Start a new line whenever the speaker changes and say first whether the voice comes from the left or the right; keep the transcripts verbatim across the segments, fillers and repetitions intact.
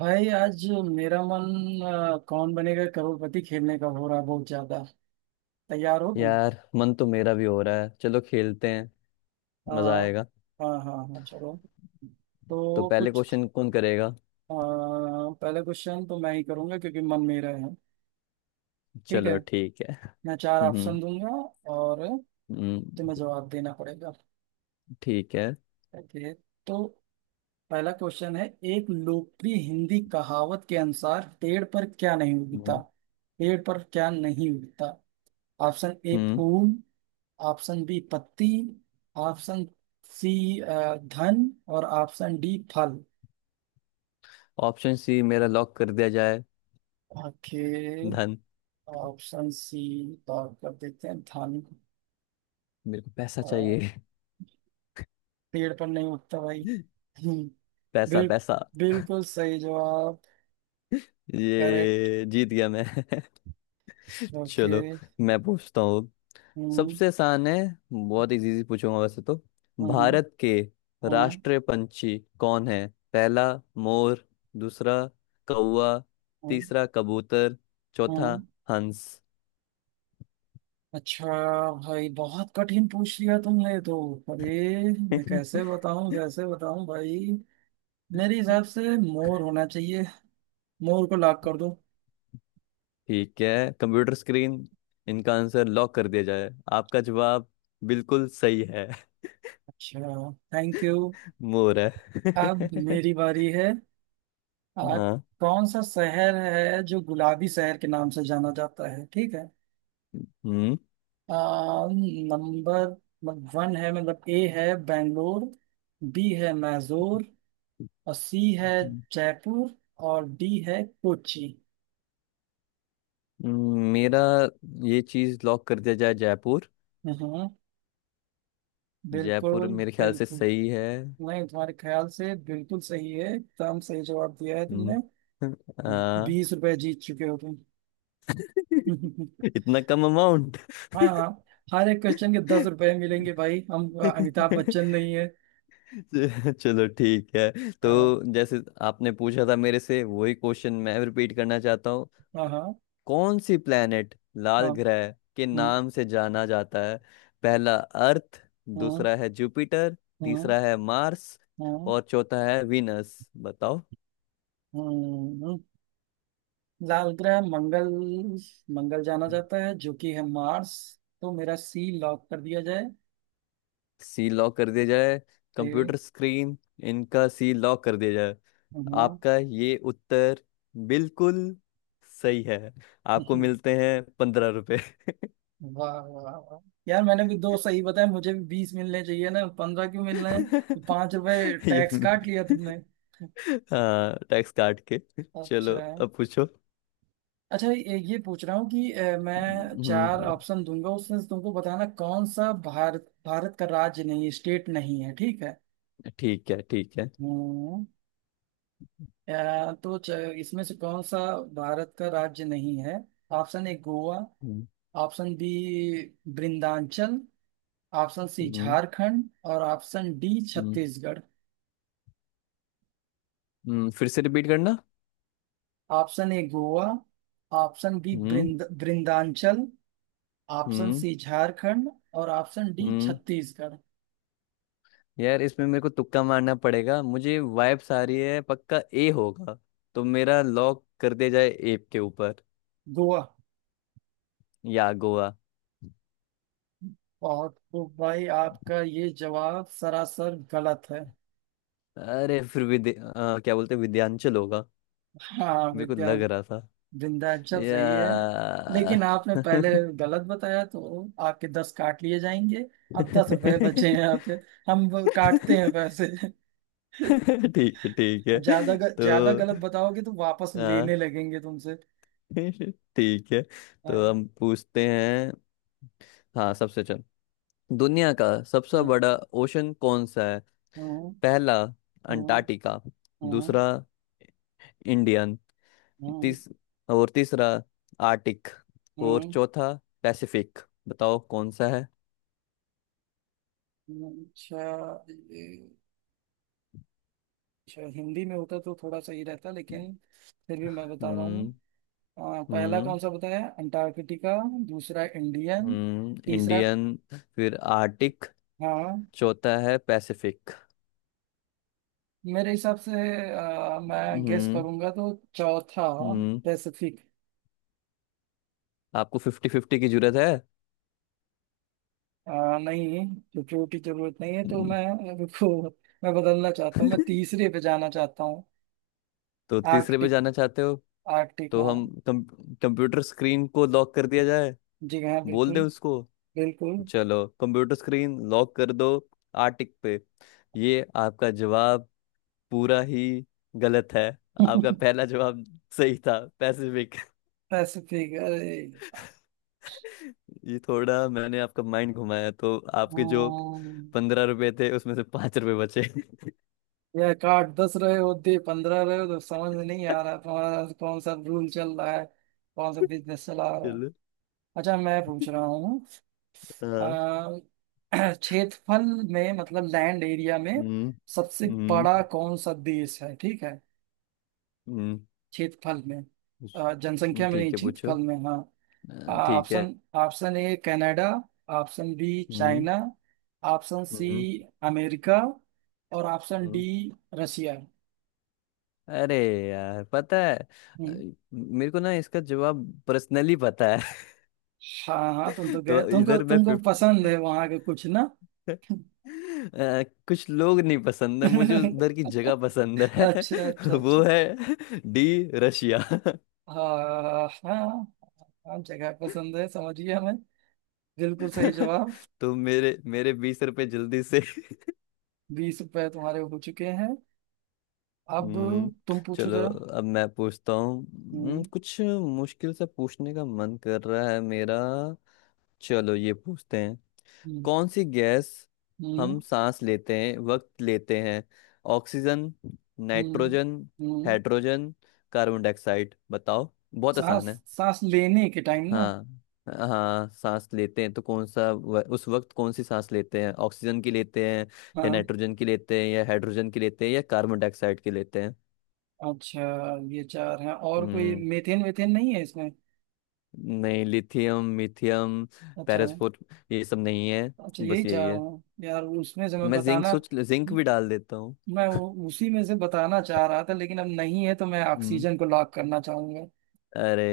right: भाई आज मेरा मन अ, कौन बनेगा करोड़पति खेलने का हो रहा है बहुत ज्यादा। तैयार हो तुम?
left: यार, मन तो मेरा भी हो रहा है। चलो खेलते हैं।
right: अ,
left: मजा आएगा।
right: हाँ हाँ हाँ, चलो।
left: तो
right: तो
left: पहले
right: कुछ
left: क्वेश्चन कौन करेगा?
right: अ, पहला क्वेश्चन तो मैं ही करूंगा क्योंकि मन मेरा है। ठीक है।
left: चलो ठीक है।
right: मैं चार ऑप्शन
left: हम्म।
right: दूंगा और
left: हम्म।
right: तुम्हें जवाब देना पड़ेगा।
left: ठीक है।
right: ओके। तो पहला क्वेश्चन है। एक लोकप्रिय हिंदी कहावत के अनुसार पेड़ पर क्या नहीं उगता?
left: हम्म।
right: पेड़ पर क्या नहीं उगता? ऑप्शन ए
left: हम्म।
right: फूल, ऑप्शन बी पत्ती, ऑप्शन सी अ, धन, और ऑप्शन डी फल।
left: ऑप्शन सी मेरा लॉक कर दिया जाए।
right: ओके।
left: धन।
right: ऑप्शन सी तौर कर देते हैं, धन।
left: मेरे को पैसा
right: अ,
left: चाहिए।
right: पेड़ पर नहीं उगता भाई। हम्म,
left: पैसा,
right: बिल,
left: पैसा।
right: बिल्कुल सही जवाब। करेक्ट।
left: ये जीत गया मैं।
right: ओके।
left: चलो, मैं पूछता हूँ।
right: हम्म।
left: सबसे आसान है। बहुत इजी इजी पूछूंगा वैसे तो।
right: हम्म। हम्म।
left: भारत के
right: हम्म।
left: राष्ट्रीय पंछी कौन है? पहला, मोर। दूसरा, कौवा।
right: हम्म।
left: तीसरा, कबूतर। चौथा,
right: हम्म।
left: हंस।
right: अच्छा। भाई बहुत कठिन पूछ लिया तुमने तो। अरे, मैं कैसे बताऊं कैसे बताऊं भाई। मेरे हिसाब से मोर होना चाहिए, मोर को लॉक कर दो।
left: ठीक है, कंप्यूटर स्क्रीन, इनका आंसर लॉक कर दिया जाए। आपका जवाब बिल्कुल सही है।
right: अच्छा, थैंक यू।
left: मोर है।
right: अब मेरी बारी है। आ,
left: हाँ।
right: कौन सा शहर है जो गुलाबी शहर के नाम से जाना जाता है? ठीक है।
left: हम्म।
right: आ, नंबर मतलब वन है, मतलब ए है बेंगलोर। बी है मैसूर और सी है
left: हम्म।
right: जयपुर और डी है कोची।
left: मेरा ये चीज लॉक कर दिया जाए। जयपुर।
right: हम्म। बिल्कुल।
left: जयपुर मेरे ख्याल से
right: बिल्कुल,
left: सही है।
right: नहीं तुम्हारे ख्याल से बिल्कुल सही है, एकदम सही जवाब दिया है
left: हम्म।
right: तुमने।
left: आ,
right: बीस रुपए जीत चुके हो तुम।
left: इतना कम अमाउंट।
right: हाँ हाँ, हर एक क्वेश्चन के दस रुपए मिलेंगे भाई, हम अ, अमिताभ बच्चन नहीं है।
left: चलो ठीक है,
right: अ,
left: तो जैसे आपने पूछा था मेरे से, वही क्वेश्चन मैं रिपीट करना चाहता हूँ।
right: हाँ हाँ
left: कौन सी प्लेनेट लाल
right: हाँ।
left: ग्रह के
right: हम्म।
left: नाम से जाना जाता है? पहला, अर्थ।
right: हम्म।
left: दूसरा है जुपिटर।
right: हम्म।
left: तीसरा है मार्स।
right: हम्म।
left: और चौथा है विनस। बताओ।
right: हम्म। लाल ग्रह मंगल। मंगल जाना जाता है जो कि है मार्स। तो मेरा सी लॉक कर दिया जाए।
left: सी लॉक कर दिया जाए।
right: ए,
left: कंप्यूटर स्क्रीन, इनका सी लॉक कर दिया जाए।
right: हम्म,
left: आपका ये उत्तर बिल्कुल सही है। आपको मिलते हैं पंद्रह रुपए।
right: वाह वाह वाह। यार मैंने भी दो सही बताया, मुझे भी बीस मिलने चाहिए ना, पंद्रह क्यों मिल रहे हैं? पांच रुपए
left: ये,
right: टैक्स काट लिया तुमने।
left: हाँ, टैक्स काट के। चलो,
right: अच्छा।
left: अब पूछो।
right: अच्छा, ये ये पूछ रहा हूँ कि अ, मैं चार
left: हम्म।
right: ऑप्शन दूंगा उसमें से तुमको बताना कौन सा भारत भारत का राज्य नहीं है, स्टेट नहीं है, ठीक है।
left: ठीक है ठीक है।
right: हम्म। अ, तो च- इसमें से कौन सा भारत का राज्य नहीं है? ऑप्शन ए गोवा,
left: हम्म।
right: Option B Vrindanchal, option C
left: हम्म।
right: झारखंड और ऑप्शन डी
left: हम्म,
right: छत्तीसगढ़।
left: हम्म, फिर से रिपीट करना।
right: Option A Goa, option B
left: हम्म।
right: वृंद वृंदांचल, ऑप्शन
left: हम्म।
right: सी झारखंड और ऑप्शन डी
left: हम्म।
right: छत्तीसगढ़।
left: यार, इसमें मेरे को तुक्का मारना पड़ेगा। मुझे वाइब्स आ रही है, पक्का ए होगा। तो मेरा लॉक कर दिया जाए, ए के ऊपर।
right: गोवा।
left: या गोवा।
right: बहुत खूब भाई, आपका ये जवाब सरासर गलत है।
left: अरे, फिर विद्य अ, क्या बोलते हैं, विद्यांचल होगा।
right: हाँ
left: मेरे को
right: विद्या
left: लग रहा था,
right: विंध्याचल
left: या।
right: सही है। लेकिन आपने पहले गलत बताया तो आपके दस काट लिए जाएंगे। अब दस रुपए बचे हैं आपके। हम वो काटते हैं पैसे।
left: ठीक है ठीक है,
right: ज्यादा ग-
left: तो
right: ज्यादा गलत बताओगे तो वापस
left: हाँ।
right: लेने लगेंगे तुमसे।
left: ठीक है। तो
right: हाँ
left: हम पूछते हैं। हाँ, सबसे चल। दुनिया का सबसे
right: हाँ
left: बड़ा ओशन कौन सा है?
right: हाँ
left: पहला,
right: हाँ
left: अंटार्कटिका।
right: हाँ
left: दूसरा, इंडियन।
right: हाँ
left: तीस और तीसरा, आर्टिक। और
right: हाँ,
left: चौथा, पैसिफिक। बताओ, कौन सा है?
right: हाँ, अच्छा। शायद हिंदी में होता तो थोड़ा सही रहता, लेकिन फिर भी मैं बता रहा हूँ।
left: हम्म।
right: अ, पहला
left: हम्म।
right: कौन सा बताया? अंटार्कटिका। दूसरा इंडियन।
left: हम्म
right: तीसरा।
left: इंडियन। फिर आर्टिक।
right: हाँ।
left: चौथा है पैसिफिक।
right: मेरे हिसाब से अ, मैं गेस
left: हम्म।
right: करूंगा तो चौथा
left: हम्म।
right: पैसिफिक।
left: आपको फिफ्टी फिफ्टी की जरूरत है?
right: आ, नहीं, क्योंकि की जरूरत नहीं है तो
left: हम्म।
right: मैं रुको। मैं बदलना चाहता हूँ, मैं तीसरे पे जाना चाहता हूँ।
left: तो तीसरे पे
right: आर्कटिक।
left: जाना चाहते हो?
right: आर्कटिक
left: तो
right: हाँ।
left: हम, कम, कंप्यूटर स्क्रीन को लॉक कर दिया जाए।
right: जी हाँ
left: बोल दे
right: बिल्कुल।
left: उसको।
right: बिल्कुल।
left: चलो, कंप्यूटर स्क्रीन लॉक कर दो। आर्टिक पे। ये आपका जवाब पूरा ही गलत है। आपका पहला जवाब सही था, पैसिफिक।
right: पैसिफिक अरे।
left: ये थोड़ा मैंने आपका माइंड घुमाया, तो आपके जो
right: हम्म,
left: पंद्रह रुपए थे, उसमें से पांच रुपए बचे।
right: या एक आठ दस रहे होते, पंद्रह रहे हो, तो समझ में नहीं आ रहा तुम्हारा कौन सा रूल चल रहा है, कौन सा बिजनेस चला रहा है।
left: चलो।
right: अच्छा, मैं पूछ रहा हूँ।
left: हाँ।
right: अ, क्षेत्रफल में मतलब लैंड एरिया में
left: हम्म
right: सबसे
left: हम्म
right: बड़ा कौन सा देश है, ठीक है।
left: हम्म,
right: क्षेत्रफल में
left: पूछ-
right: अ,
left: हम्म,
right: जनसंख्या में नहीं,
left: ठीक है पूछो
right: क्षेत्रफल में, हाँ।
left: अ, ठीक है
right: option option A Canada, option B
left: हम्म
right: चाइना, ऑप्शन सी
left: हम्म
right: अमेरिका और ऑप्शन डी
left: हम्म
right: रशिया।
left: अरे यार पता है अ,
right: हम्म।
left: मेरे को ना इसका जवाब पर्सनली पता है
right: हाँ हाँ, तुम तो गए,
left: तो
right: तुमको
left: इधर मैं
right: तुमको
left: फिफ्थ
right: पसंद है वहां के कुछ ना।
left: अ, कुछ लोग नहीं पसंद है मुझे उधर की
right: अच्छा
left: जगह पसंद है
right: अच्छा अच्छा।
left: वो है डी रशिया
right: हाँ हाँ हाँ, जगह पसंद है, समझिए हमें। बिल्कुल सही जवाब।
left: तो मेरे मेरे बीस रुपए जल्दी से
right: बीस रुपए तुम्हारे हो चुके हैं। अब
left: हम्म,
right: तुम पूछो
left: चलो,
right: जरा।
left: अब मैं पूछता हूँ। हम्म,
right: हम्म।
left: कुछ मुश्किल से पूछने का मन कर रहा है मेरा। चलो, ये पूछते हैं।
right: हम्म।
left: कौन सी गैस
right: हम्म।
left: हम सांस लेते हैं, वक्त लेते हैं? ऑक्सीजन,
right: हम्म।
left: नाइट्रोजन,
right: हम्म।
left: Hydrogen, carbon dioxide. बताओ, बहुत
right: सांस
left: आसान है।
right: सांस लेने के टाइम ना।
left: हाँ, हाँ, सांस लेते हैं तो कौन सा व- उस वक्त कौन सी सांस लेते हैं? ऑक्सीजन की लेते हैं, या
right: हाँ।
left: नाइट्रोजन की लेते हैं, या हाइड्रोजन की लेते हैं, या कार्बन डाइऑक्साइड की लेते हैं?
right: अच्छा, ये चार हैं और कोई
left: हम्म
right: मेथेन वेथेन नहीं है इसमें।
left: नहीं, लिथियम मिथियम,
right: अच्छा।
left: पैरासफोर, ये सब नहीं है।
right: अच्छा, यही
left: बस यही
right: चार
left: है।
right: हैं यार, उसमें से मैं
left: मैं जिंक
right: बताना।
left: सोच, जिंक भी डाल देता हूँ।
right: मैं वो उसी में से बताना चाह रहा था, लेकिन अब नहीं है तो मैं
left: हम्म।
right: ऑक्सीजन को लॉक करना चाहूंगा।
left: अरे,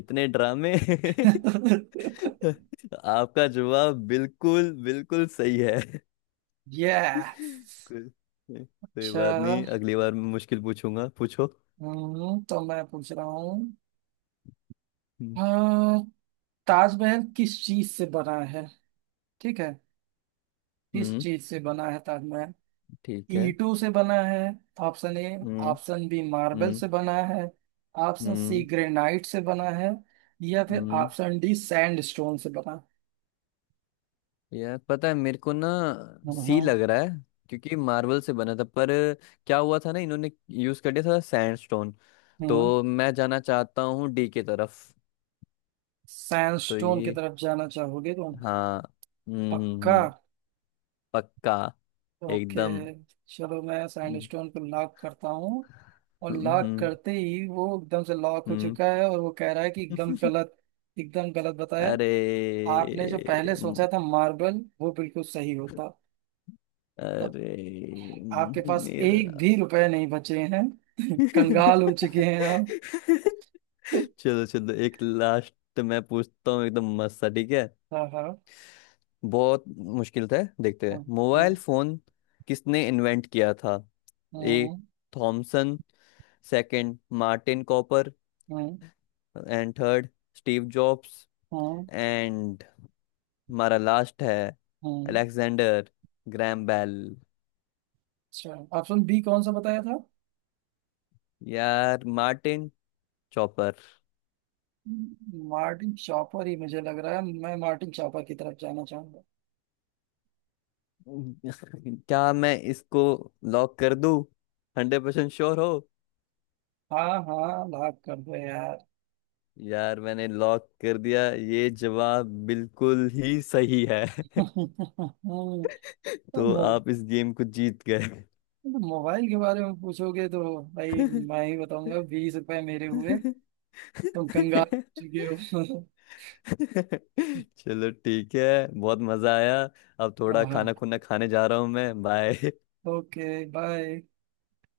left: इतने ड्रामे। आपका जवाब बिल्कुल बिल्कुल सही है।
right: यस।
left: कोई कोई
right: अच्छा।
left: बात नहीं, अगली बार मैं मुश्किल पूछूंगा, पूछो।
right: हम्म, तो मैं पूछ रहा हूँ।
left: हम्म।
right: हाँ, ताजमहल किस चीज से बना है, ठीक है? किस
left: हम्म,
right: चीज से बना है ताजमहल?
left: ठीक है।
right: ईंटों से बना है, ऑप्शन ए।
left: हम्म।
right: ऑप्शन बी मार्बल
left: हम्म।
right: से बना है, ऑप्शन सी
left: हम्म।
right: ग्रेनाइट से बना है, या फिर
left: हम्म।
right: ऑप्शन डी सैंडस्टोन से बना है।
left: यार, पता है मेरे को ना, सी
right: हम्म
left: लग रहा है। क्योंकि मार्बल से बना था, पर क्या हुआ था ना, इन्होंने यूज कर दिया था सैंडस्टोन।
right: हम्म।
left: तो मैं जाना चाहता हूँ डी के तरफ। तो
right: सैंडस्टोन की
left: ये,
right: तरफ जाना चाहोगे तुम?
left: हाँ। हम्म। हम्म।
right: पक्का?
left: हम्म पक्का।
right: ओके,
left: एकदम।
right: चलो मैं
left: हम्म।
right: सैंडस्टोन को लॉक करता हूँ। और लॉक
left: हम्म।
right: करते ही वो एकदम से लॉक हो
left: हम्म।
right: चुका है और वो कह रहा है कि एकदम गलत। एकदम गलत बताया।
left: अरे,
right: आपने जो पहले
left: म-
right: सोचा था मार्बल, वो बिल्कुल सही होता। तो
left: अरे,
right: आपके पास एक
left: मेरा।
right: भी रुपए नहीं बचे हैं। कंगाल हो चुके हैं आप।
left: चलो चलो, एक लास्ट मैं पूछता हूँ, एकदम मस्त सा, ठीक है।
right: हाँ हाँ
left: बहुत मुश्किल था, देखते
right: हाँ
left: हैं। मोबाइल
right: हाँ
left: फोन किसने इन्वेंट किया था? ए,
right: हाँ
left: थॉमसन। Second, Martin Cooper.
right: हाँ
left: एंड थर्ड, स्टीव जॉब्स।
right: हाँ
left: एंड हमारा लास्ट है,
right: हाँ।
left: Alexander Graham Bell.
right: अच्छा, ऑप्शन बी कौन सा बताया था?
left: यार, मार्टिन चॉपर।
right: मार्टिन शॉपर ही मुझे लग रहा है, मैं मार्टिन शॉपर की तरफ जाना चाहूंगा।
left: क्या मैं इसको लॉक कर दूं? हंड्रेड परसेंट श्योर हो?
right: हाँ हाँ, लाख कर दो यार।
left: यार, मैंने लॉक कर दिया, ये जवाब बिल्कुल ही सही है।
right: तो
left: तो
right: मो,
left: आप इस गेम को जीत गए।
right: तो मोबाइल के बारे में पूछोगे तो भाई मैं ही बताऊंगा, बीस रुपए मेरे हुए। तुम कंगाल हो चुके हो।
left: चलो, ठीक है, बहुत मजा आया। अब थोड़ा
right: हाँ।
left: खाना खुना खाने जा रहा हूँ मैं। बाय।
right: ओके। बाय।